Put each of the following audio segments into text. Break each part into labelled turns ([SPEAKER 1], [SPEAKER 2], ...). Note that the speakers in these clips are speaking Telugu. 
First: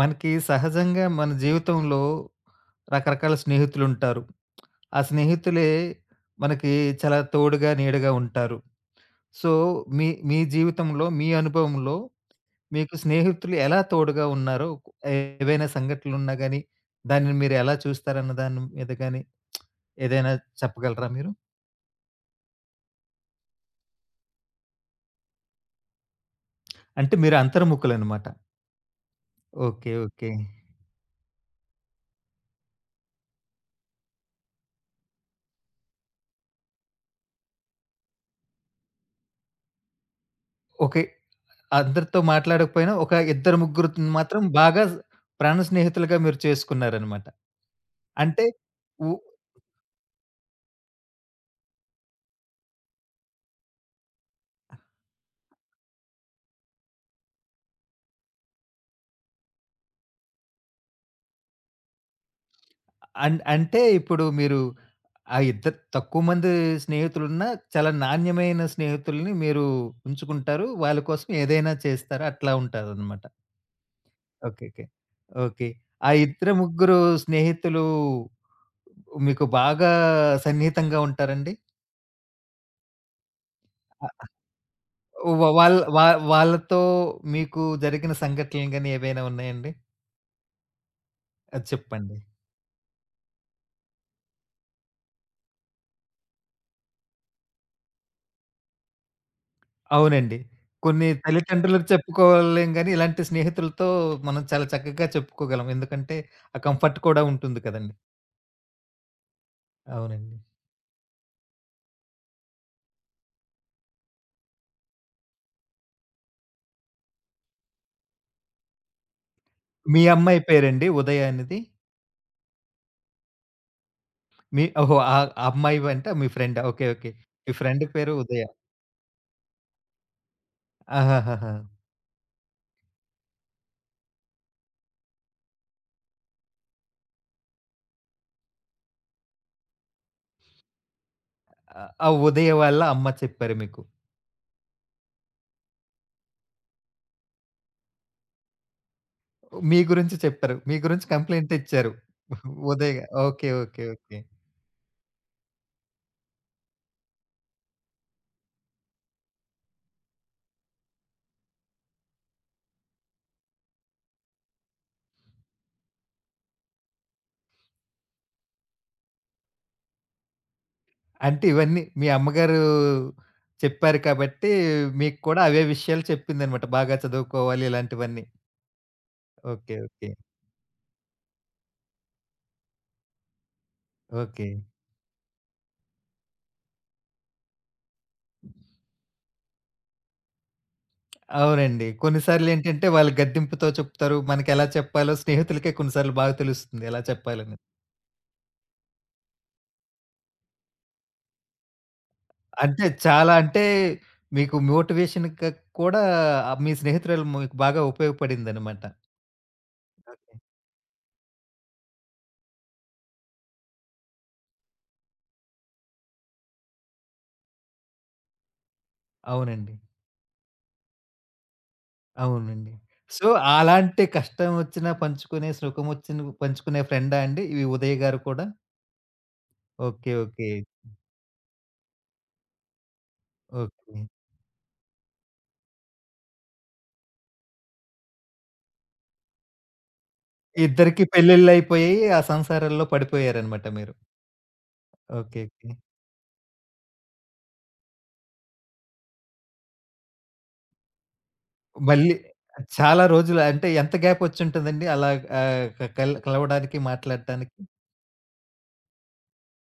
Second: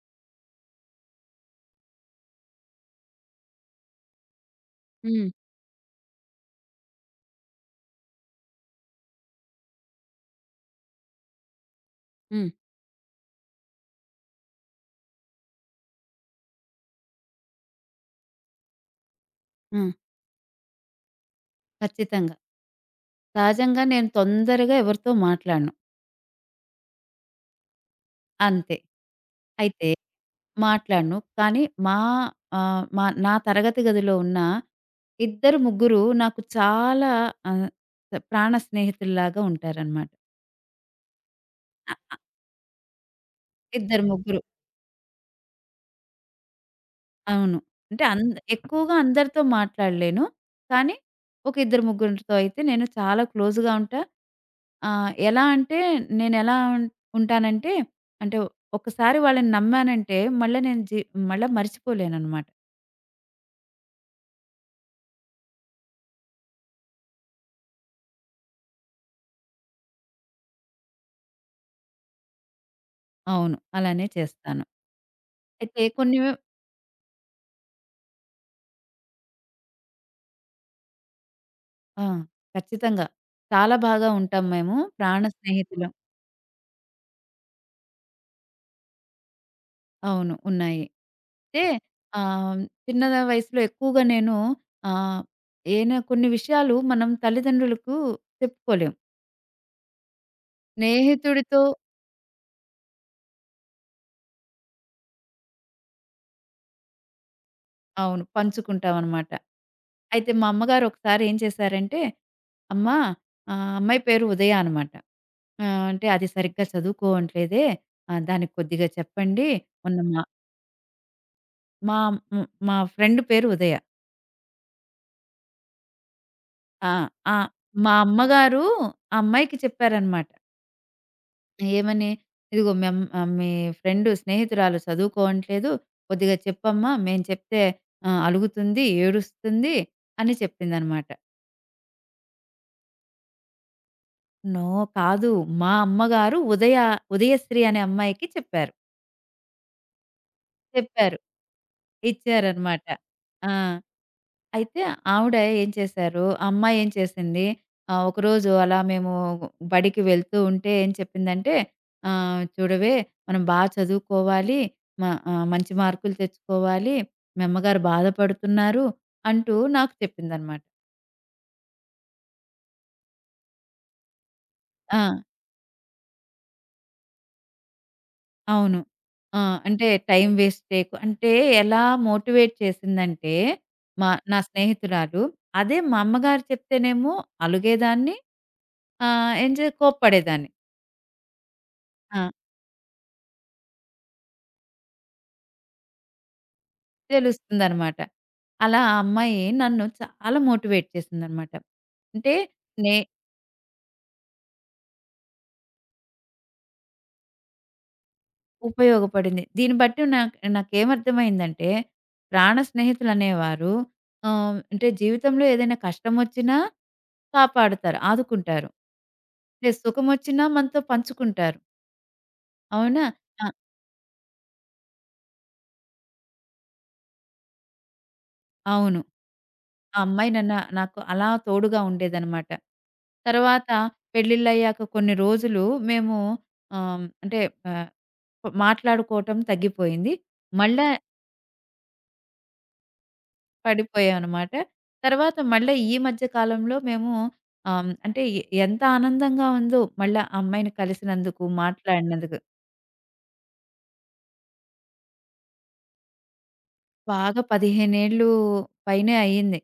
[SPEAKER 1] మనకి సహజంగా మన జీవితంలో రకరకాల స్నేహితులుంటారు. ఆ
[SPEAKER 2] హ్మ్.
[SPEAKER 1] స్నేహితులే మనకి చాలా తోడుగా, నీడగా ఉంటారు. సో, మీ మీ జీవితంలో, మీ అనుభవంలో
[SPEAKER 2] హ్మ్.
[SPEAKER 1] మీకు స్నేహితులు ఎలా తోడుగా ఉన్నారో ఏవైనా సంఘటనలున్నా గాని, దానిని మీరు ఎలా చూస్తారన్న దాని మీద గాని
[SPEAKER 2] ఆ!
[SPEAKER 1] ఏదైనా చెప్పగలరా మీరు?
[SPEAKER 2] ఖచ్చితంగా. సహజంగా నేను తొందరగా ఎవరితో మాట్లాడను.
[SPEAKER 1] అంటే మీరు అంతర్ముఖులనమాట.
[SPEAKER 2] అంతే. అయితే
[SPEAKER 1] ఓకే. ఓకే.
[SPEAKER 2] మాట్లాడను. కానీ మా ఆహ్, మా నా తరగతి గదిలో ఉన్న ఇద్దరు, ముగ్గురు నాకు చాలా ఆహ్, ప్రాణ స్నేహితుల్లాగా ఉంటారనమాట.
[SPEAKER 1] ఓకే.
[SPEAKER 2] ఆ!
[SPEAKER 1] అందరితో మాట్లాడకపోయినా ఒక ఇద్దరు
[SPEAKER 2] ఇద్దరు,
[SPEAKER 1] ముగ్గురిని
[SPEAKER 2] ముగ్గురు.
[SPEAKER 1] మాత్రం బాగా ప్రాణ స్నేహితులుగా మీరు చేసుకున్నారనమాట.
[SPEAKER 2] అవును. అంటే అన్
[SPEAKER 1] అంటే
[SPEAKER 2] ఎక్కువగా
[SPEAKER 1] ఉ
[SPEAKER 2] అందరితో మాట్లాడలేను. కానీ ఒక ఇద్దరు ముగ్గురితో అయితే నేను చాలా క్లోజ్‌గా ఉంటా. ఎలా అంటే నేనెలా ఉన్ ఉంటానంటే అంటే ఒకసారి వాళ్ళని నమ్మానంటే మళ్ళా నేను జీ మళ్ళా మర్చిపోలేననమాట.
[SPEAKER 1] అన్ అంటే ఇప్పుడు మీరు ఆ ఇద్దరు తక్కువ మంది స్నేహితులున్నా చాలా నాణ్యమైన స్నేహితుల్ని మీరు ఉంచుకుంటారు. వాళ్ళ కోసం ఏదైనా చేస్తారు. అట్లా ఉంటారనమాట.
[SPEAKER 2] అవును. అలానే చేస్తాను.
[SPEAKER 1] ఓకే. ఓకే. ఓకే.
[SPEAKER 2] అయితే
[SPEAKER 1] ఆ
[SPEAKER 2] కొన్ని
[SPEAKER 1] ఇద్దరు ముగ్గురు స్నేహితులు మీకు బాగా సన్నిహితంగా ఉంటారండి?
[SPEAKER 2] ఆ! ఖచ్చితంగా. చాలా బాగా ఉంటాం మేము. ప్రాణ
[SPEAKER 1] వ వాళ్ళ
[SPEAKER 2] స్నేహితులం.
[SPEAKER 1] వా వాళ్ళతో మీకు జరిగిన సంఘటనలు గాని ఏవైనా ఉన్నాయండి?
[SPEAKER 2] అవును. ఉన్నాయి. అయితే
[SPEAKER 1] అది చెప్పండి.
[SPEAKER 2] ఆహ్, చిన్న వయసులో ఎక్కువగా నేను ఆహ్, ఏనా కొన్ని విషయాలు మనం తల్లిదండ్రులకు చెప్పుకోలేం.
[SPEAKER 1] అవునండి. కొన్ని
[SPEAKER 2] స్నేహితుడితో
[SPEAKER 1] తల్లిదండ్రులకు చెప్పుకోలేం గాని, ఇలాంటి స్నేహితులతో మనం చాలా చక్కగా చెప్పుకోగలం. ఎందుకంటే, ఆ కంఫర్ట్ కూడా ఉంటుంది కదండీ.
[SPEAKER 2] అవును. పంచుకుంటామనమాట. అయితే
[SPEAKER 1] అవునండి.
[SPEAKER 2] మా అమ్మగారు ఒకసారి ఏం చేశారంటే, "అమ్మా అమ్మాయి పేరు ఉదయ అనమాట. అంటే అది సరిగ్గా చదువుకోవట్లేదే. దానికి కొద్దిగా చెప్పండి." మొన్న
[SPEAKER 1] మీ
[SPEAKER 2] మా
[SPEAKER 1] అమ్మాయి పేరండి ఉదయ అనేది?
[SPEAKER 2] మా హ్మ్. మా ఫ్రెండ్ పేరు ఉదయ.
[SPEAKER 1] మీ ఓహో! ఆ ఆ అమ్మాయి అంటే మీ ఫ్రెండా? ఓకే.
[SPEAKER 2] ఆ!
[SPEAKER 1] ఓకే.
[SPEAKER 2] ఆ!
[SPEAKER 1] మీ ఫ్రెండ్
[SPEAKER 2] మా
[SPEAKER 1] పేరు ఉదయ.
[SPEAKER 2] అమ్మగారు ఆ అమ్మాయికి చెప్పారనమాట.
[SPEAKER 1] ఆహాహాహా!
[SPEAKER 2] ఏమని? "ఇదిగో మేమ్ మీ స్నేహితురాలు చదువుకోవట్లేదు. కొద్దిగా చెప్పమ్మా! మేము చెప్తే అలుగుతుంది, ఏడుస్తుంది" అని చెప్పిందనమాట.
[SPEAKER 1] ఆ ఆ ఉదయ వాళ్ళ అమ్మ చెప్పారు మీకు.
[SPEAKER 2] నో కాదు. మా అమ్మగారు ఉదయశ్రీ అనే అమ్మాయికి చెప్పారు.
[SPEAKER 1] మీ గురించి చెప్పారు. మీ గురించి
[SPEAKER 2] చెప్పారు.
[SPEAKER 1] కంప్లెయింట్ ఇచ్చారు.
[SPEAKER 2] ఇచ్చారనమాట.
[SPEAKER 1] ఉదయ ఓకే.
[SPEAKER 2] ఆ!
[SPEAKER 1] ఓకే. ఓకే.
[SPEAKER 2] అయితే ఆవిడ ఏం చేశారు, ఆ అమ్మాయి ఏం చేసింది, ఒకరోజు అలా మేము బడికి వెళ్తూ ఉంటే ఏం చెప్పిందంటే, "చూడవే మనం బా చదువుకోవాలి, మ మంచి మార్కులు తెచ్చుకోవాలి, మీ అమ్మగారు బాధపడుతున్నారు" అంటూ నాకు చెప్పిందనమాట.
[SPEAKER 1] అంటే ఇవన్నీ మీ అమ్మగారు చెప్పారు కాబట్టి,
[SPEAKER 2] ఆ!
[SPEAKER 1] మీకు కూడా అవే విషయాలు చెప్పిందనమాట. బాగా చదువుకోవాలి ఇలాంటివన్నీ.
[SPEAKER 2] అవును. ఆ!
[SPEAKER 1] ఓకే.
[SPEAKER 2] అంటే
[SPEAKER 1] ఓకే.
[SPEAKER 2] టైం వేస్ట్ చేయకు అంటే ఎలా మోటివేట్ చేసిందంటే, నా
[SPEAKER 1] ఓకే.
[SPEAKER 2] స్నేహితురాలు, అదే మా అమ్మగారు చెప్తేనేమో అలుగేదాన్ని, ఆహ్, ఏం చే కోప్పడేదాన్ని.
[SPEAKER 1] అవునండి.
[SPEAKER 2] ఆ!
[SPEAKER 1] కొన్నిసార్లేంటంటే వాళ్ళు గద్దింపుతో చెప్తారు. మనకెలా చెప్పాలో స్నేహితులకే కొన్ని సార్లు బాగా తెలుస్తుంది ఎలా చెప్పాలనేది.
[SPEAKER 2] తెలుస్తుందనమాట. అలా ఆ అమ్మాయి నన్ను చాలా మోటివేట్ చేసిందనమాట. అంటే
[SPEAKER 1] అంటే
[SPEAKER 2] నే
[SPEAKER 1] చాలా అంటే మీకు మోటివేషన్‌గా కూడా ఆ మీ స్నేహితురాలు మీకు బాగా ఉపయోగపడిందనమాట.
[SPEAKER 2] ఉపయోగపడింది. దీన్ని బట్టి
[SPEAKER 1] ఓకే.
[SPEAKER 2] నాకేమర్థమైందంటే ప్రాణ స్నేహితులనేవారు అంటే జీవితంలో ఏదైనా కష్టమొచ్చినా కాపాడుతారు, ఆదుకుంటారు. అంటే
[SPEAKER 1] అవునండి.
[SPEAKER 2] సుఖమొచ్చినా మనతో పంచుకుంటారు.
[SPEAKER 1] అవునండి.
[SPEAKER 2] అవునా?
[SPEAKER 1] సో,
[SPEAKER 2] ఆ!
[SPEAKER 1] అలాంటి కష్టం ఒచ్చినా పంచుకునే, సుఖమొచ్చిన పంచుకునే ఫ్రెండా అండి ఈ ఉదయ్ గారు కూడా?
[SPEAKER 2] అవును. ఆ
[SPEAKER 1] ఓకే.
[SPEAKER 2] అమ్మాయి
[SPEAKER 1] ఓకే.
[SPEAKER 2] నాకు అలా తోడుగా ఉండేదనమాట. తర్వాత
[SPEAKER 1] ఓకే.
[SPEAKER 2] పెళ్ళిళ్ళయ్యాక కొన్ని రోజులు మేము ఆహ్, అంటే ఆహ్ మాట్లాడుకోవటం తగ్గిపోయింది. మళ్ళా
[SPEAKER 1] ఇద్దరికీ పెళ్లిళ్ళయిపోయాయి. ఆ సంసారాల్లో పడిపోయారనమాట మీరు.
[SPEAKER 2] పడిపోయామనమాట. తర్వాత
[SPEAKER 1] ఓకే. ఓకే.
[SPEAKER 2] మళ్ళా ఈ మధ్య కాలంలో మేము ఆహ్, హ్మ్, అంటే ఎ ఎంత ఆనందంగా ఉందో మళ్ళా ఆ అమ్మాయిని కలిసినందుకు,
[SPEAKER 1] మళ్ళీ
[SPEAKER 2] మాట్లాడినందుకు.
[SPEAKER 1] చాలా రోజులు అంటే ఎంత గ్యాపొచ్చుంటదండి అలా ఆహ్, క కల్ కలవడానికి,
[SPEAKER 2] బాగా
[SPEAKER 1] మాట్లాడటానికి?
[SPEAKER 2] 15 ఏళ్ళు పైనే అయింది.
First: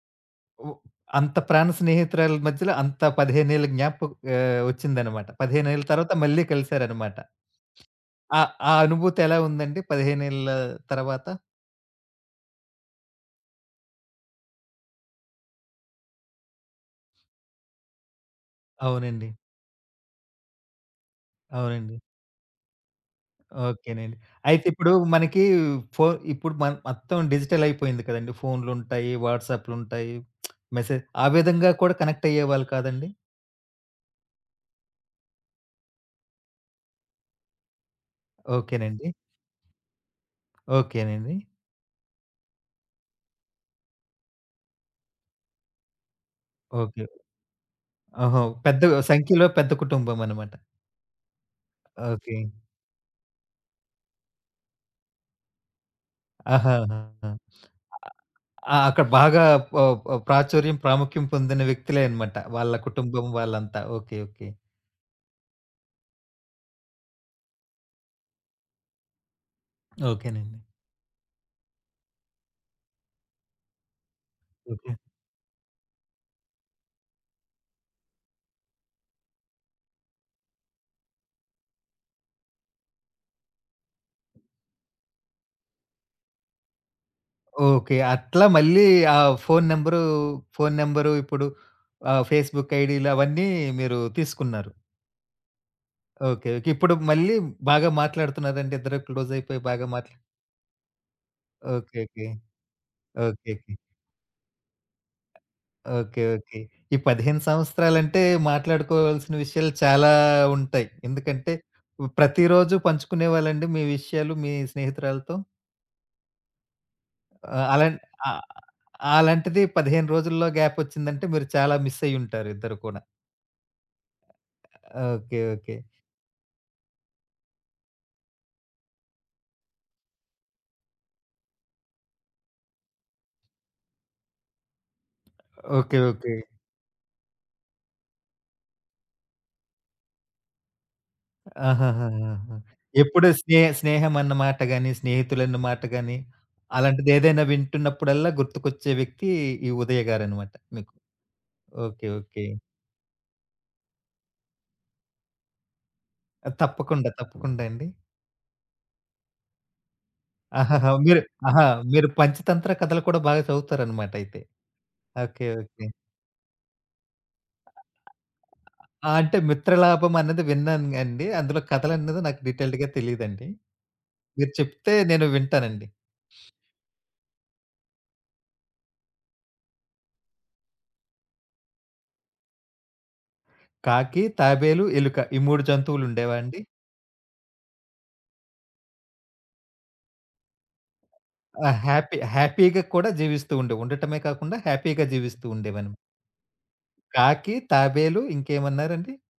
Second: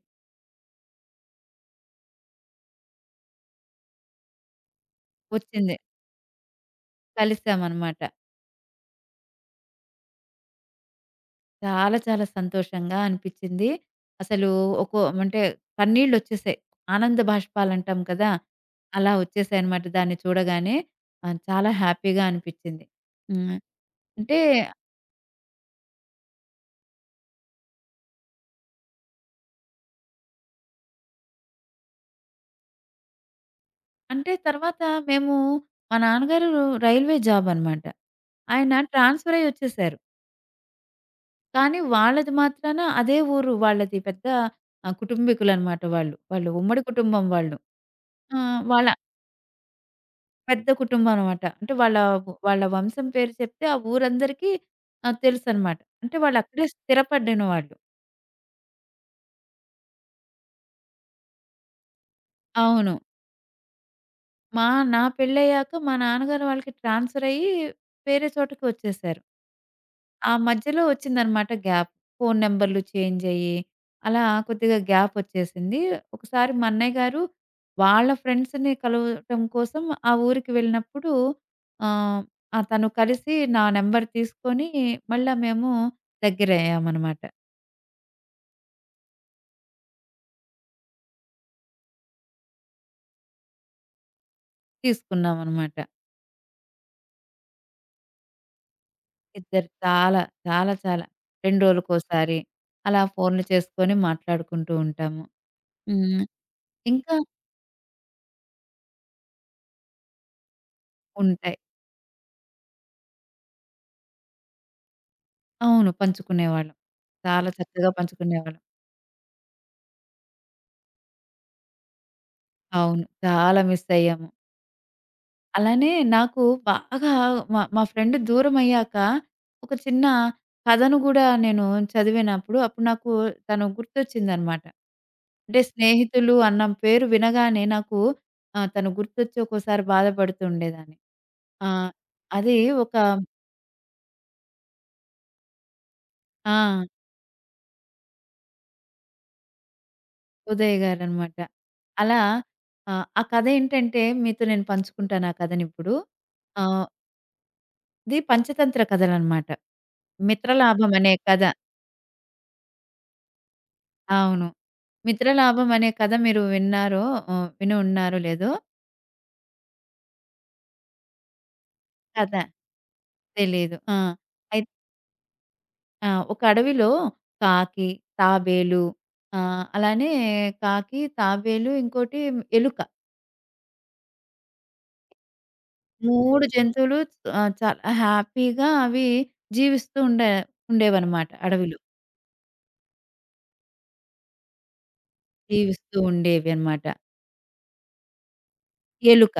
[SPEAKER 1] ఉ అంత ప్రాణ స్నేహితురాల మధ్యలో అంత 15 ఏళ్ల జ్ఞాపకం వచ్చిందనమాట. 15
[SPEAKER 2] వచ్చింది.
[SPEAKER 1] ఏళ్ల తర్వాత మళ్ళీ కలిసారనమాట.
[SPEAKER 2] కలిసామనమాట.
[SPEAKER 1] ఆ ఆ అనుభూతి ఎలా ఉందండి 15 ఏళ్ల తర్వాత?
[SPEAKER 2] చాలా చాలా సంతోషంగా అనిపిచ్చింది. అసలు ఒక్కో అంటే కన్నీళ్ళొచ్చేసాయి. ఆనంద బాష్పాలంటాం కదా! అలా
[SPEAKER 1] అవునండి.
[SPEAKER 2] వచ్చేసాయనమాట దాన్ని చూడగానే. చాలా
[SPEAKER 1] అవునండి.
[SPEAKER 2] హ్యాపీగా అనిపిచ్చింది. హ్మ్.
[SPEAKER 1] ఓకేనండి.
[SPEAKER 2] అంటే
[SPEAKER 1] అయితే ఇప్పుడు మనకి ఫో ఇప్పుడు మన మొత్తం డిజిటల్ అయిపోయింది కదండీ. ఫోన్‌లుంటాయి, వాట్సాప్‌లుంటాయి, మెసేజ్ ఆ విధంగా కూడా కనెక్ట్ అయ్యేవాళ్ళు కాదండి?
[SPEAKER 2] అంటే తర్వాత మేము మా నాన్నగారు రైల్వే జాబ్ అనమాట. ఆయన
[SPEAKER 1] ఓకేనండి.
[SPEAKER 2] ట్రాన్స్‌ఫర్ అయ్యి వచ్చేసారు.
[SPEAKER 1] ఓకేనండి.
[SPEAKER 2] కానీ వాళ్ళది మాత్రాన అదే ఊరు. వాళ్ళది పెద్ద కుటుంబీకులనమాట వాళ్ళు. వాళ్ళు ఉమ్మడి
[SPEAKER 1] ఓకే.
[SPEAKER 2] కుటుంబం వాళ్ళు. ఆ!
[SPEAKER 1] ఓహో! పెద్ద
[SPEAKER 2] వాళ్ళ
[SPEAKER 1] సంఖ్యలో పెద్ద కుటుంబం అనమాట.
[SPEAKER 2] పెద్ద కుటుంబం అనమాట. అంటే వాళ్ళ
[SPEAKER 1] ఓకే.
[SPEAKER 2] వాళ్ళ వంశం పేరు చెప్తే ఆ ఊరందరికీ తెలుసనమాట. అంటే వాళ్ళక్కడే
[SPEAKER 1] ఆహాహా!
[SPEAKER 2] స్థిరపడిన వాళ్ళు.
[SPEAKER 1] ఆ! అక్కడ బాగా ప ప ప్రాచుర్యం, ప్రాముఖ్యం పొందిన వ్యక్తులే అనమాట. వాళ్ళ
[SPEAKER 2] అవును.
[SPEAKER 1] కుటుంబం వాళ్ళంతా. ఓకే. ఓకే.
[SPEAKER 2] మా నా పెళ్ళయ్యాక మా నాన్నగారు వాళ్ళకి ట్రాన్స్‌ఫర్ అయ్యి వేరే చోటకి వచ్చేసారు. ఆ
[SPEAKER 1] ఓకేనండి.
[SPEAKER 2] మధ్యలో వచ్చిందనమాట గ్యాప్. ఫోను నంబర్‌లు చేంజ్ అయ్యి, అలా కొద్దిగా
[SPEAKER 1] ఓకే.
[SPEAKER 2] గ్యాప్ ఒచ్చేసింది. ఒకసారి మా అన్నయ్య గారు వాళ్ళ ఫ్రెండ్స్‌ని కలవటం కోసం ఆ ఊరికి వెళ్ళినప్పుడు ఆహ్, ఆ! తను కలిసి నా నంబర్ తీసుకొని మళ్ళా మేము దగ్గరయ్యామనమాట.
[SPEAKER 1] ఓకే. అట్లా మళ్ళీ ఆ ఫోను నంబరు, ఫోను నంబరు ఇప్పుడు ఫేస్‌బుక్ ఐడీలు అవన్నీ మీరు తీసుకున్నారు.
[SPEAKER 2] తీసుకున్నామనమాట.
[SPEAKER 1] ఓకే. ఓకే. ఇప్పుడు మళ్ళీ బాగా మాట్లాడుతున్నారండి ఇద్దరు క్లోజయిపోయి
[SPEAKER 2] ఇద్దరు
[SPEAKER 1] బాగా మాట్లా
[SPEAKER 2] చాలా, చాలా, చాలా 2
[SPEAKER 1] ఓకే. ఓకే.
[SPEAKER 2] రోజులకోసారి అలా ఫోన్‌లు
[SPEAKER 1] ఓకే. ఓకే.
[SPEAKER 2] చేసుకొని మాట్లాడుకుంటూ ఉంటాము. హ్మ్.
[SPEAKER 1] ఓకే. ఓకే. ఈ
[SPEAKER 2] ఇంకా
[SPEAKER 1] 15 సంవత్సరాలంటే మాట్లాడుకోవాల్సిన విషయాలు చాలా ఉంటాయి. ఎందుకంటే
[SPEAKER 2] ఉంటాయి.
[SPEAKER 1] ప్రతిరోజు పంచుకునేవాళ్ళండి మీ విషయాలు మీ స్నేహితురాలతో?
[SPEAKER 2] అవును. పంచుకునేవాళ్ళం. చాలా
[SPEAKER 1] ఆహ్,
[SPEAKER 2] చక్కగా
[SPEAKER 1] అలాం ఆహ్,
[SPEAKER 2] పంచుకునేవాళ్ళం.
[SPEAKER 1] అలాంటిది 15 రోజుల్లో గ్యాపొచ్చిందంటే మీరు చాలా మిస్సయ్యుంటారు ఇద్దరు కూడా.
[SPEAKER 2] అవును. చాలా మిస్సయ్యాము.
[SPEAKER 1] ఓకే. ఓకే.
[SPEAKER 2] అలానే నాకు బాగా మా మా ఫ్రెండ్ దూరమయ్యాక, ఒక చిన్న కథను గూడా నేను చదివినప్పుడు, అప్పుడు నాకు తను గుర్తొచ్చిందనమాట. అంటే
[SPEAKER 1] ఓకే. ఓకే.
[SPEAKER 2] స్నేహితులు అన్న పేరు వినగానే నాకు తను గుర్తొచ్చి ఒక్కోసారి బాధపడుతూ ఉండేదాన్ని. ఆ! అది
[SPEAKER 1] ఆహాహాహాహా!
[SPEAKER 2] ఒక
[SPEAKER 1] ఎప్పుడు స్నేహం అన్న మాట గాని, స్నేహితులన్న మాట గాని,
[SPEAKER 2] ఆ!
[SPEAKER 1] అలాంటిదేదైనా వింటున్నప్పుడల్లా గుర్తుకొచ్చే వ్యక్తి ఈ ఉదయ గారనమాట
[SPEAKER 2] ఉదయ్
[SPEAKER 1] మీకు.
[SPEAKER 2] గారనమాట.
[SPEAKER 1] ఓకే.
[SPEAKER 2] అలా
[SPEAKER 1] ఓకే.
[SPEAKER 2] ఆ కథ ఏంటంటే మీతో నేను పంచుకుంటాను ఆ కథనిప్పుడు.
[SPEAKER 1] ఆ!
[SPEAKER 2] ఆహ్,
[SPEAKER 1] తప్పకుండా. తప్పకుండా అండి.
[SPEAKER 2] ఇది పంచతంత్ర కథలనమాట.
[SPEAKER 1] ఆహాహా!
[SPEAKER 2] 'మిత్రలాభం' అనే
[SPEAKER 1] మీరు
[SPEAKER 2] కథ.
[SPEAKER 1] ఆహా! మీరు పంచతంత్ర కథలు కూడా బాగా చదువుతారనమాట అయితే.
[SPEAKER 2] అవును.
[SPEAKER 1] ఓకే.
[SPEAKER 2] 'మిత్రలాభం'
[SPEAKER 1] ఓకే.
[SPEAKER 2] అనే కథ మీరు విన్నారో విని ఉన్నారో లేదో
[SPEAKER 1] ఆ! అంటే 'మిత్రలాభం' అన్నది విన్నానండి. అందులో కథలన్నది
[SPEAKER 2] కథ
[SPEAKER 1] నాకు డీటెయిల్డ్‌గా తెలీదండి.
[SPEAKER 2] తెలీదు. ఆ!
[SPEAKER 1] మీరు
[SPEAKER 2] అయి
[SPEAKER 1] చెప్తే నేను వింటానండి.
[SPEAKER 2] ఆ! ఒక అడవిలో కాకి, తాబేలు అలానే కాకి, తాబేలు ఇంకోటి ఎలుక.
[SPEAKER 1] కాకి, తాబేలు, ఎలుక ఈ 3 జంతువులుండేవా
[SPEAKER 2] 3
[SPEAKER 1] అండి?
[SPEAKER 2] జంతువులు చాలా హ్యాపీగా అవి జీవిస్తూ ఉండేవన్నమాట
[SPEAKER 1] ఆ!
[SPEAKER 2] అడవిలో.
[SPEAKER 1] హ్యాపీ హ్యాపీగా కూడా జీవిస్తూ ఉండే. ఉండటమే కాకుండా హ్యాపీగా జీవిస్తూ ఉండేవనమ
[SPEAKER 2] జీవిస్తూ ఉండేవి అన్నమాట.
[SPEAKER 1] కాకి, తాబేలు ఇంకేమన్నారండి?
[SPEAKER 2] ఎలుక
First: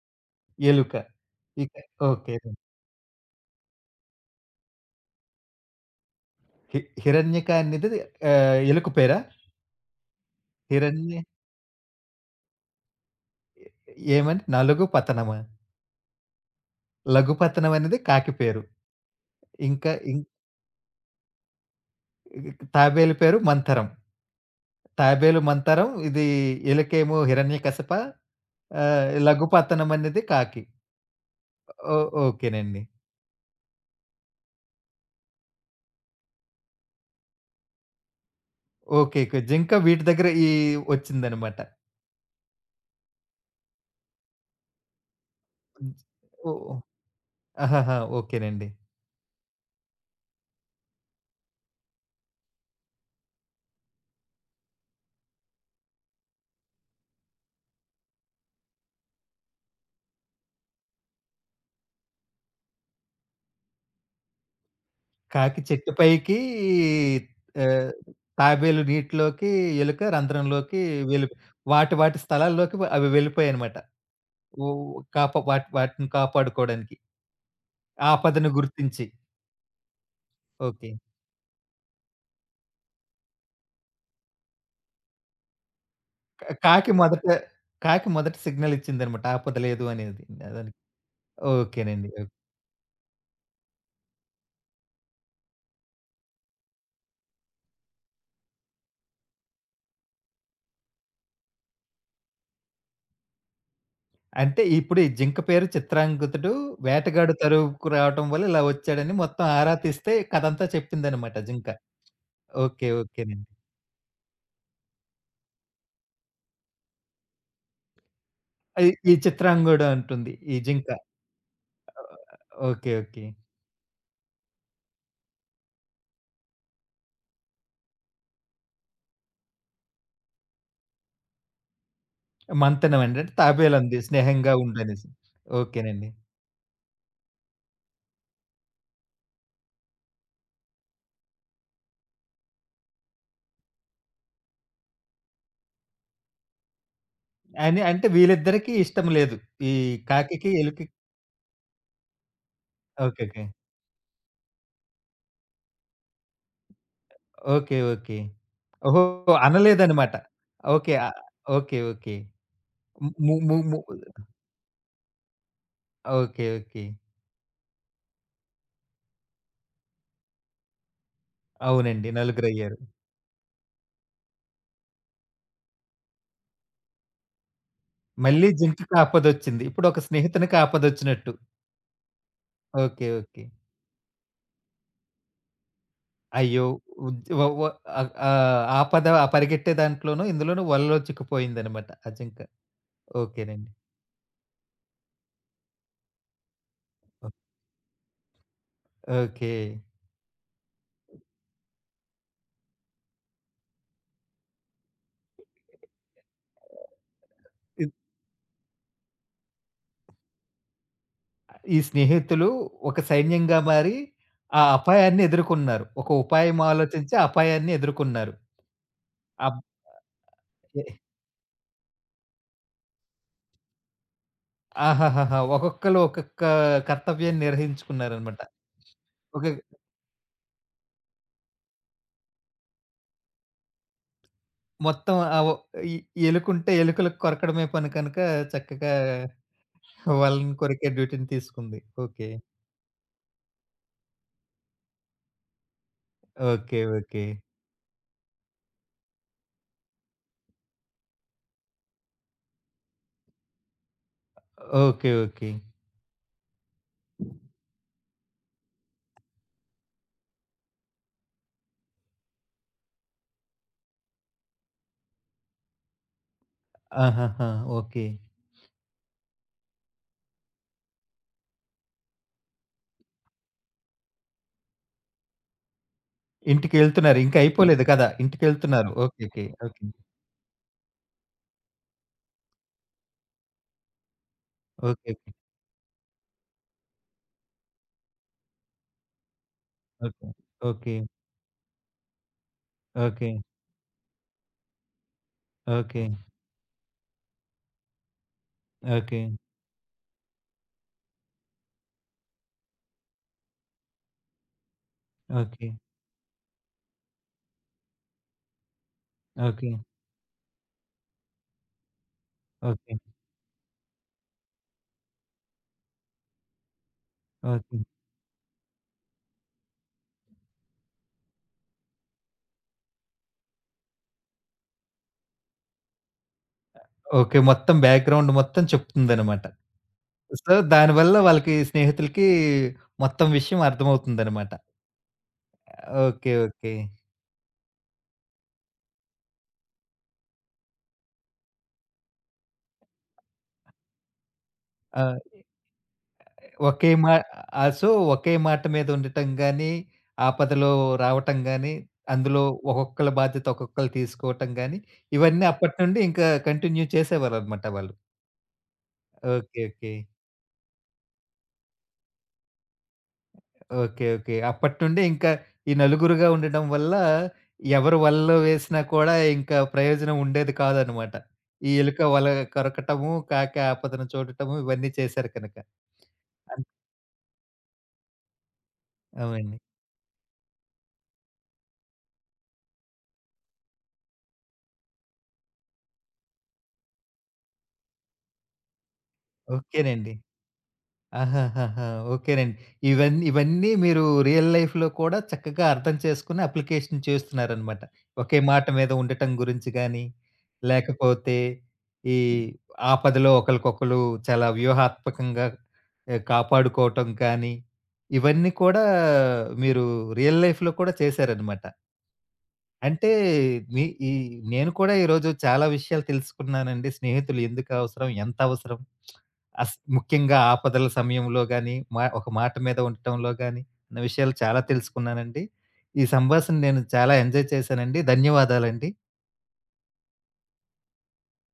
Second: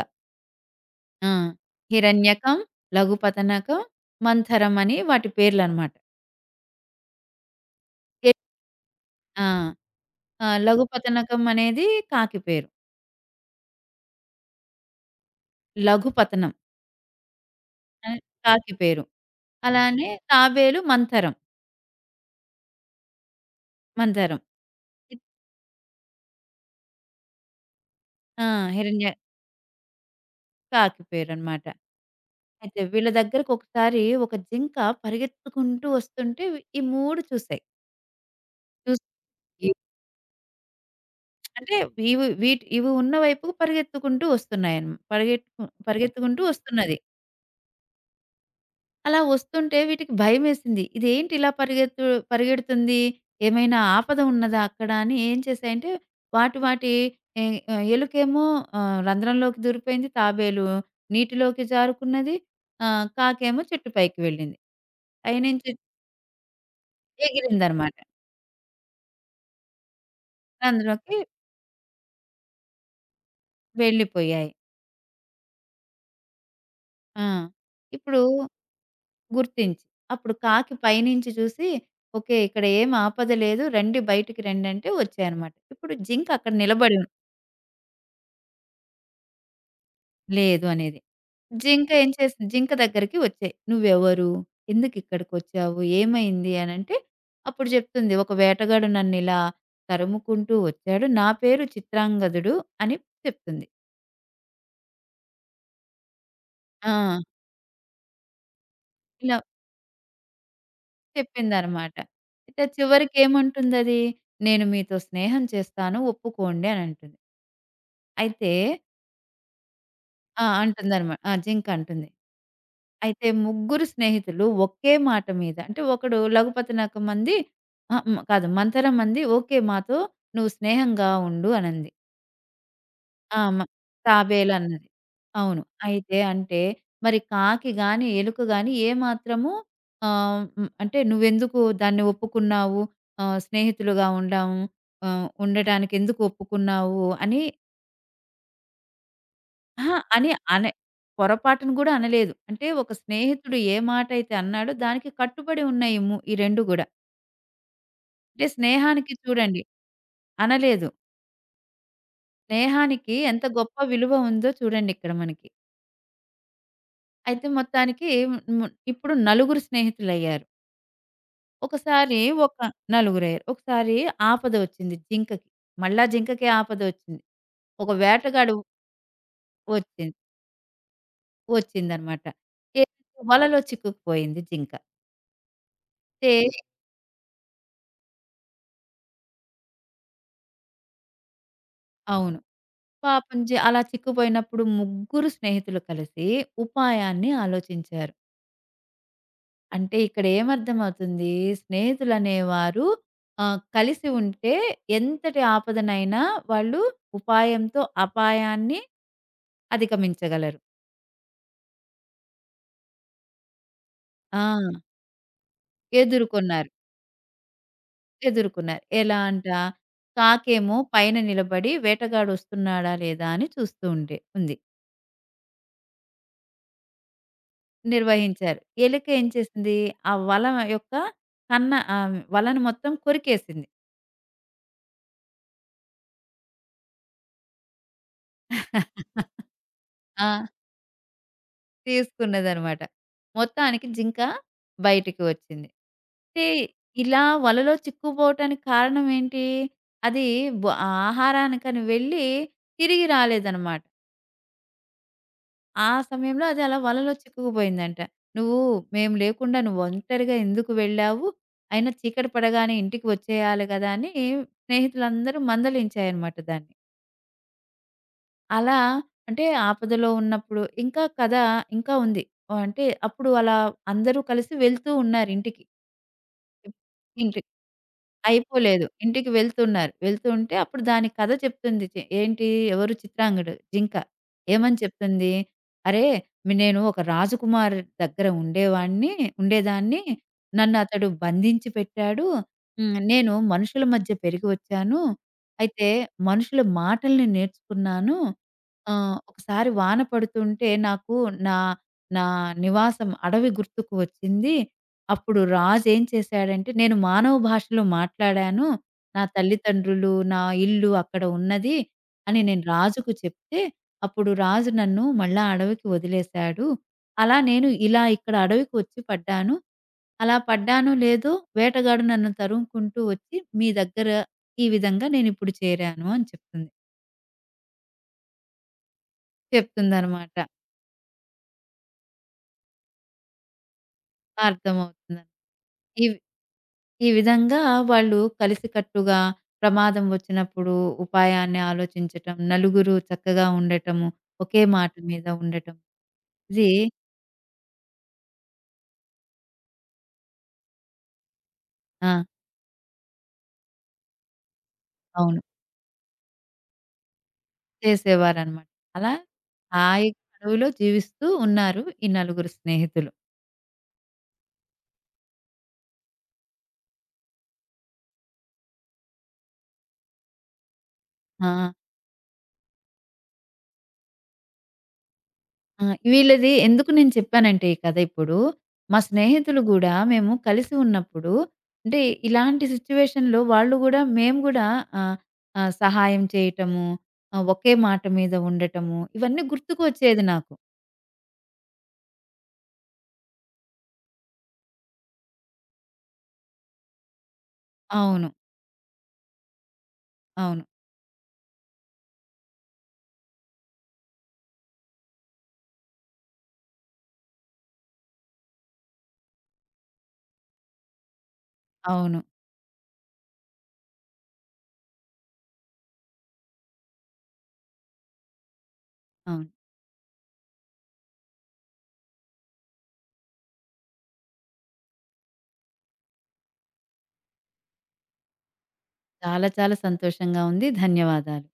[SPEAKER 1] ఎలుక.
[SPEAKER 2] ఆ!
[SPEAKER 1] ఇక ఓకే.
[SPEAKER 2] హిరణ్యకం, లఘుపతనకం, మంథరం అని వాటి పేర్లన్నమాట.
[SPEAKER 1] హి హిరణ్యక అనేది
[SPEAKER 2] ఎ
[SPEAKER 1] ఎలుక పేరా?
[SPEAKER 2] ఆ! ఆ! లఘు
[SPEAKER 1] హిరణ్య
[SPEAKER 2] పతనకం అనేది కాకి పేరు.
[SPEAKER 1] ఏమని? నలుగు పతనమా?
[SPEAKER 2] లఘు పతనం
[SPEAKER 1] లఘు పతనం అనేది
[SPEAKER 2] అని
[SPEAKER 1] కాకి పేరు.
[SPEAKER 2] కాకి పేరు.
[SPEAKER 1] ఇంకా
[SPEAKER 2] అలానే
[SPEAKER 1] ఇం
[SPEAKER 2] తాబేలు మంతరం.
[SPEAKER 1] తాబేలు పేరు మంతరం.
[SPEAKER 2] మంతరం. ఇద్
[SPEAKER 1] తాబేలు మంతరం ఇది ఎలుకేమో హిరణ్యకశప.
[SPEAKER 2] ఆ! హిరణ్య
[SPEAKER 1] లఘు పతనం అనేది కాకి.
[SPEAKER 2] కాకి పేరనమాట.
[SPEAKER 1] ఓ
[SPEAKER 2] అయితే
[SPEAKER 1] ఓకేనండి.
[SPEAKER 2] వీళ్ళ దగ్గరకి ఒకసారి ఒక జింక పరిగెత్తుకుంటూ వస్తుంటే ఈ 3 చూసాయి. చూసి
[SPEAKER 1] ఓకే. ఓకే.
[SPEAKER 2] ఇ-
[SPEAKER 1] జింక వీటి దగ్గర ఈ వచ్చిందనమాట.
[SPEAKER 2] అంటే ఇవి ఉన్న వైపుకు పరిగెత్తుకుంటూ వస్తున్నాయన్ పరిగెత్తు
[SPEAKER 1] హ్మ్.
[SPEAKER 2] పరిగెత్తుకుంటూ
[SPEAKER 1] ఓహ్!
[SPEAKER 2] వస్తున్నది.
[SPEAKER 1] ఆహాహా! ఓకేనండి.
[SPEAKER 2] అలా వస్తుంటే వీటికి భయమేసింది. ఇదేంటి ఇలా పరిగెడుతుంది? ఏమైనా ఆపద ఉన్నదా అక్కడ? అని ఏం చేశాయంటే వాటి వాటి ఎ ఎలుకేమో రంధ్రంలోకి దూరిపోయింది. తాబేలు నీటిలోకి జారుకున్నది. కాకేమో చెట్టు పైకి వెళ్ళింది.
[SPEAKER 1] కాకి
[SPEAKER 2] పైనుంచి
[SPEAKER 1] చెట్టు పైకి ఆహ్,
[SPEAKER 2] ఎగిరిందనమాట.
[SPEAKER 1] తాబేలు నీటిలోకి, ఎలుక రంధ్రంలోకి
[SPEAKER 2] అందులోకి
[SPEAKER 1] వెళ్ళి వాటి వాటి స్థలాల్లోకి అవి వెళ్ళిపోయాయన్నమాట.
[SPEAKER 2] వెళ్ళిపోయాయి.
[SPEAKER 1] ఓ కాపా వాటి వాటిని కాపాడుకోవడానికి.
[SPEAKER 2] ఆ! ఇప్పుడు
[SPEAKER 1] ఆపదను గుర్తించి.
[SPEAKER 2] గుర్తించి, అప్పుడు కాకి
[SPEAKER 1] ఓకే.
[SPEAKER 2] పైనుంచి చూసి, "ఓకే. ఇక్కడ ఏం ఆపద లేదు. రండి బయటికి రండంటే" వచ్చాయనమాట. ఇప్పుడు జింక
[SPEAKER 1] కా
[SPEAKER 2] అక్కడ
[SPEAKER 1] కాకి
[SPEAKER 2] నిలబడి
[SPEAKER 1] మొదట కాకి మొదట సిగ్నల్ ఇచ్చిందన్నమాట. ఆపద లేదు అనేది.
[SPEAKER 2] లేదు
[SPEAKER 1] అదని
[SPEAKER 2] అనేది. జింక ఏం
[SPEAKER 1] ఓకేనండి. ఓకే.
[SPEAKER 2] చేసింది జింక దగ్గరికి వచ్చాయి. "నువ్వెవరు? ఎందుకిక్కడికొచ్చావు? ఏమైంది?" అనంటే అప్పుడు చెప్తుంది, "ఒక వేటగాడు నన్నిలా తరుముకుంటూ వచ్చాడు. నా పేరు చిత్రాంగదుడు" అని చెప్తుంది.
[SPEAKER 1] అంటే ఇప్పుడు ఈ జింక పేరు చిత్రాంగతుడు.
[SPEAKER 2] ఆ!
[SPEAKER 1] వేటగాడు తరువుకు రావటం వల్ల ఇలా వచ్చాడని
[SPEAKER 2] ఇలా
[SPEAKER 1] మొత్తం ఆరా తీస్తే కథంతా చెప్పిందన్నమాట జింక.
[SPEAKER 2] చెప్పిందనమాట. అయితే
[SPEAKER 1] ఓకే. ఓకేనండి.
[SPEAKER 2] చివరికేమంటుందది? "నేను మీతో స్నేహం చేస్తాను. ఒప్పుకోండి" అనంటుంది. అయితే
[SPEAKER 1] ఆహ్, ఈ చిత్రాంగ్ గూడా ఉంటుంది.
[SPEAKER 2] ఆ!
[SPEAKER 1] ఈ జింక.
[SPEAKER 2] అంటుందనమాట. ఆ! జింక అంటుంది.
[SPEAKER 1] ఓకే. ఓకే.
[SPEAKER 2] అయితే ముగ్గురు స్నేహితులు ఒకే మాట మీద అంటే ఒకడు లగుపతినక మంది అహా! హ్మ్. కాదు మంతెన మంది "ఓకే. మాతో నువ్వు స్నేహంగా ఉండు" అనంది.
[SPEAKER 1] మంతెన అండి. అంటే
[SPEAKER 2] ఆ!
[SPEAKER 1] తాబేలంది. స్నేహంగా
[SPEAKER 2] తాబేలన్నది.
[SPEAKER 1] ఉండనేసి.
[SPEAKER 2] అవును.
[SPEAKER 1] ఓకేనండి.
[SPEAKER 2] అయితే అంటే మరి కాకి గాని, ఎలుక గాని ఏ మాత్రము ఆహ్, హ్మ్. అంటే "నువ్వెందుకు దాన్ని ఒప్పుకున్నావు? స్నేహితులుగా ఉండాము ఉండటానికి ఎందుకు ఒప్పుకున్నావు?" అని
[SPEAKER 1] అని అంటే వీళ్ళిద్దరికీ ఇష్టం లేదు. ఈ
[SPEAKER 2] అహా!
[SPEAKER 1] కాకికి,
[SPEAKER 2] అనే
[SPEAKER 1] ఎలుకకి
[SPEAKER 2] పొరపాటున గూడా అనలేదు. అంటే ఒక
[SPEAKER 1] ఓకే. ఓకే.
[SPEAKER 2] స్నేహితుడు ఏ మాటైతే అన్నాడో దానికి కట్టుబడి ఉన్నాయి ఈ 2 గూడా.
[SPEAKER 1] ఓకే. ఓకే.
[SPEAKER 2] అంటే
[SPEAKER 1] ఓహో!
[SPEAKER 2] స్నేహానికి చూడండి
[SPEAKER 1] అనలేదనమాట.
[SPEAKER 2] అనలేదు.
[SPEAKER 1] ఓకే. ఓకే. ఓకే.
[SPEAKER 2] స్నేహానికి
[SPEAKER 1] ము
[SPEAKER 2] ఎంత
[SPEAKER 1] ము
[SPEAKER 2] గొప్ప
[SPEAKER 1] ము
[SPEAKER 2] విలువ ఉందో చూడండి ఇక్కడ మనకి.
[SPEAKER 1] ఓకే. ఓకే.
[SPEAKER 2] అయితే మొత్తానికి ము ఇప్పుడు నలుగురు స్నేహితులయ్యారు.
[SPEAKER 1] అవునండి.
[SPEAKER 2] ఒకసారి ఒక
[SPEAKER 1] నలుగురయ్యారు.
[SPEAKER 2] నలుగురయ్యారు. ఒకసారి ఆపద వచ్చింది జింకకి. మళ్ళా జింకకే ఆపద వచ్చింది. ఒక
[SPEAKER 1] మళ్ళీ
[SPEAKER 2] వేటగాడు
[SPEAKER 1] జింకకి ఆపదొచ్చింది. ఇప్పుడు ఒక
[SPEAKER 2] వచ్చింది
[SPEAKER 1] స్నేహితునికి ఆపదొచ్చినట్టు.
[SPEAKER 2] వచ్చిందనమాట. ఏ
[SPEAKER 1] ఓకే. ఓకే.
[SPEAKER 2] వలలో చిక్కుకుపోయింది జింక. తే
[SPEAKER 1] అయ్యో! ఉద్ వ వ ఆహ్, ఆహ్, ఆపద పరిగెట్టే దాంట్లోనూ, ఇందులోనూ వలలో చిక్కుపోయిందనమాట ఆ
[SPEAKER 2] అవును.
[SPEAKER 1] జింక.
[SPEAKER 2] పాపం
[SPEAKER 1] ఓకేనండి.
[SPEAKER 2] అలా చిక్కుపోయినప్పుడు ముగ్గురు స్నేహితులు కలిసి ఉపాయాన్ని ఆలోచించారు.
[SPEAKER 1] ఓకే.
[SPEAKER 2] అంటే ఇక్కడ ఏమర్థమవుతుంది స్నేహితులనేవారు కలిసి ఉంటే ఎంతటి ఆపదనైనా వాళ్ళు ఉపాయంతో
[SPEAKER 1] ఇద్
[SPEAKER 2] అపాయాన్ని అధిగమించగలరు.
[SPEAKER 1] ఈ స్నేహితులు ఒక సైన్యంగా మారి,
[SPEAKER 2] ఆ!
[SPEAKER 1] ఆ అపాయాన్ని ఎదుర్కొన్నారు. ఒక ఉపాయం
[SPEAKER 2] ఎదుర్కొన్నారు.
[SPEAKER 1] ఆలోచించి ఆ అపాయాన్ని ఎదుర్కొన్నారు.
[SPEAKER 2] ఎదుర్కొన్నారు. ఎలా అంట
[SPEAKER 1] అబ్
[SPEAKER 2] కాకేమో
[SPEAKER 1] ఎ
[SPEAKER 2] పైన నిలబడి వేటగాడొస్తున్నాడా లేదా అని చూస్తూ ఉండే ఉంది.
[SPEAKER 1] ఆహాహాహా! ఒక్కొక్కళ్ళు ఒక్కొక్క కర్తవ్యాన్ని నిర్వహించుకున్నారనమాట.
[SPEAKER 2] నిర్వహించారు. ఎలుక ఏం
[SPEAKER 1] ఒక
[SPEAKER 2] చేసింది, ఆ వల యొక్క వలను మొత్తం కొరికేసింది.
[SPEAKER 1] మొత్తం ఆహ్, ఒ ఎ ఎలుకుంటే ఎలుకలకు కొరకడమే పని కనుక చక్కగా
[SPEAKER 2] ఆ!
[SPEAKER 1] వాళ్ళని కొరికే డ్యూటీని తీసుకుంది. ఓకే.
[SPEAKER 2] తీసుకున్నదనమాట. మొత్తానికి జింక బయటికి వచ్చింది. అంటే
[SPEAKER 1] ఓకే.
[SPEAKER 2] ఇలా
[SPEAKER 1] ఓకే.
[SPEAKER 2] వలలో చిక్కుపోవటానికి కారణం ఏంటి? అది బ ఆహారానికని వెళ్ళి తిరిగి రాలేదనమాట.
[SPEAKER 1] ఓకే. ఓకే.
[SPEAKER 2] ఆ సమయంలో అది అలా వలలో చిక్కుకుపోయిందంట. "నువ్వు మేము లేకుండా నువ్వు ఒంటరిగా ఎందుకు వెళ్ళావు? అయినా చీకటి పడగానే ఇంటికి వచ్చేయాలి గదా!" అని స్నేహితులందరూ మందలించాయనమాట దాన్ని.
[SPEAKER 1] ఆహాహా! ఓకే.
[SPEAKER 2] అలా అంటే ఆపదలో ఉన్నప్పుడు ఇంకా కథ ఇంకా ఉంది. ఆ, అంటే అప్పుడు అలా అందరూ కలిసి వెళ్తూ ఉన్నారింటికి. ఇప్
[SPEAKER 1] ఇంటికెళ్తున్నారు. ఇంకా
[SPEAKER 2] ఇంటి
[SPEAKER 1] అయిపోలేదు కదా!
[SPEAKER 2] అయిపోలేదు.
[SPEAKER 1] ఇంటికెళ్తున్నారు. ఓకే.
[SPEAKER 2] ఇంటికి
[SPEAKER 1] ఓకే.
[SPEAKER 2] వెళ్తున్నారు. వెళ్తుంటే అప్పుడు దాని కథ చెప్తుంది. ఏంటి ఎవరు చిత్రాంగడు జింక. ఏమని
[SPEAKER 1] ఓకే.
[SPEAKER 2] చెప్తుంది? "అరే! నేను ఒక రాజకుమారి దగ్గర ఉండేదాన్ని.
[SPEAKER 1] ఓకే. ఓకే.
[SPEAKER 2] నన్నతడు బంధించి పెట్టాడు. హ్మ్.
[SPEAKER 1] ఓకే.
[SPEAKER 2] నేను మనుషుల మధ్య పెరిగి వచ్చాను. అయితే
[SPEAKER 1] ఓకే.
[SPEAKER 2] మనుషుల మాటల్ని నేర్చుకున్నాను." ఆ!
[SPEAKER 1] ఓకే.
[SPEAKER 2] ఒకసారి వాన పడుతుంటే నాకు నా నా నివాసం అడవి గుర్తుకు వచ్చింది. అప్పుడు
[SPEAKER 1] ఓకే.
[SPEAKER 2] రాజు ఏం చేశాడంటే, నేను మానవ భాషలో మాట్లాడాను. నా
[SPEAKER 1] ఓకే. ఓకే.
[SPEAKER 2] తల్లిదండ్రులు, నా ఇల్లు అక్కడ ఉన్నది అని నేను
[SPEAKER 1] ఓకే.
[SPEAKER 2] రాజుకు చెప్తే, అప్పుడు రాజు నన్ను మళ్ళా అడవికి వదిలేశాడు. అలా నేను
[SPEAKER 1] ఓకే.
[SPEAKER 2] ఇలా ఇక్కడ అడవికి వచ్చి పడ్డాను. అలా పడ్డానో లేదో వేటగాడు నన్ను తరుముకుంటూ వచ్చి మీ దగ్గర ఈ విధంగా నేనిప్పుడు చేరాను అని చెప్తుంది.
[SPEAKER 1] ఓకే. మొత్తం బ్యాక్‌గ్రౌండ్ మొత్తం చెప్తుందనమాట.
[SPEAKER 2] చెప్తుందనమాట.
[SPEAKER 1] సో, దానివల్ల వాళ్ళకి స్నేహితులకి మొత్తం విషయం అర్థమవుతుందనమాట.
[SPEAKER 2] అర్థమవుతుందండి. ఈ
[SPEAKER 1] ఓకే. ఓకే.
[SPEAKER 2] ఈ విధంగా వాళ్ళు కలిసికట్టుగా ప్రమాదం వచ్చినప్పుడు ఉపాయాన్ని ఆలోచించటం, నలుగురు చక్కగా ఉండటము, ఒకే మాట
[SPEAKER 1] ఆ!
[SPEAKER 2] మీద ఉండటం. ఇది
[SPEAKER 1] ఒకే మా సో, ఒకే మాట మీద ఉండటం గాని, ఆపదలో రావటం గాని,
[SPEAKER 2] ఆ!
[SPEAKER 1] అందులో ఒక్కొక్కళ్ళ బాధ్యత ఒక్కొక్కళ్ళు తీసుకోవటం గాని,
[SPEAKER 2] అవును.
[SPEAKER 1] ఇవన్నీ అప్పటినుండి ఇంకా కంటిన్యూ చేసేవారనమాట వాళ్ళు.
[SPEAKER 2] చేసేవారనమాట. అలా
[SPEAKER 1] ఓకే. ఓకే.
[SPEAKER 2] హాయిగా అడవిలో జీవిస్తూ ఉన్నారు ఈ నలుగురు స్నేహితులు.
[SPEAKER 1] ఓకే. ఓకే. అప్పటినుండి ఇంకా ఈ నలుగురుగా ఉండడం వల్ల, ఎవరు వలలో వేసినా కూడా ఇంకా ప్రయోజనం ఉండేది కాదనమాట.
[SPEAKER 2] ఆ!
[SPEAKER 1] ఈ ఎలుక వల కొరకటము, కాకి ఆపదను చూడటము ఇవన్నీ చేశారు కనుక.
[SPEAKER 2] ఆ! వీళ్ళది
[SPEAKER 1] అన్
[SPEAKER 2] ఎందుకు నేను చెప్పానంటే ఈ కథ ఇప్పుడు, మా
[SPEAKER 1] అవునండి.
[SPEAKER 2] స్నేహితులు గూడా మేము కలిసి ఉన్నప్పుడు అంటే ఇలాంటి సిట్యుయేషన్‌లో వాళ్ళు గూడా మేము గూడా ఆహ్, ఆహ్, సహాయం చేయటము, ఒకే మాట మీద ఉండటము ఇవన్నీ
[SPEAKER 1] ఓకేనండి.
[SPEAKER 2] గుర్తుకొచ్చేది నాకు.
[SPEAKER 1] ఆహాహాహా! ఓకేనండి. ఇవన్నీ ఇవన్నీ మీరు రియల్ లైఫ్‌లో కూడా చక్కగా అర్థం చేసుకొని అప్లికేషన్ చేస్తున్నారనమాట.
[SPEAKER 2] అవును.
[SPEAKER 1] ఒకే మాట మీద ఉండటం గురించి గాని,
[SPEAKER 2] అవును.
[SPEAKER 1] లేకపోతే ఈ ఆపదలో ఒకళ్ళకొకళ్ళు చాలా వ్యూహాత్మకంగా కాపాడుకోవటం కానీ, ఇవన్నీ కూడా మీరు రియల్ లైఫ్‌లో కూడా చేశారనమాట.
[SPEAKER 2] అవును.
[SPEAKER 1] అంటే మీ ఈ నేను కూడా ఈరోజు చాలా విషయాలు తెలుసుకున్నానండి. స్నేహితులు ఎందుకవసరం? ఎంతవసరం?
[SPEAKER 2] అవును.
[SPEAKER 1] ముఖ్యంగా ఆపదల సమయంలో గాని, మా ఒక మాట మీద ఉండటంలో గాని అన్న విషయాలు చాలా తెలుసుకున్నానండి. ఈ సంభాషణ నేను చాలా ఎంజాయ్ చేశానండి. ధన్యవాదాలండి.
[SPEAKER 2] చాలా చాలా సంతోషంగా ఉంది. ధన్యవాదాలు.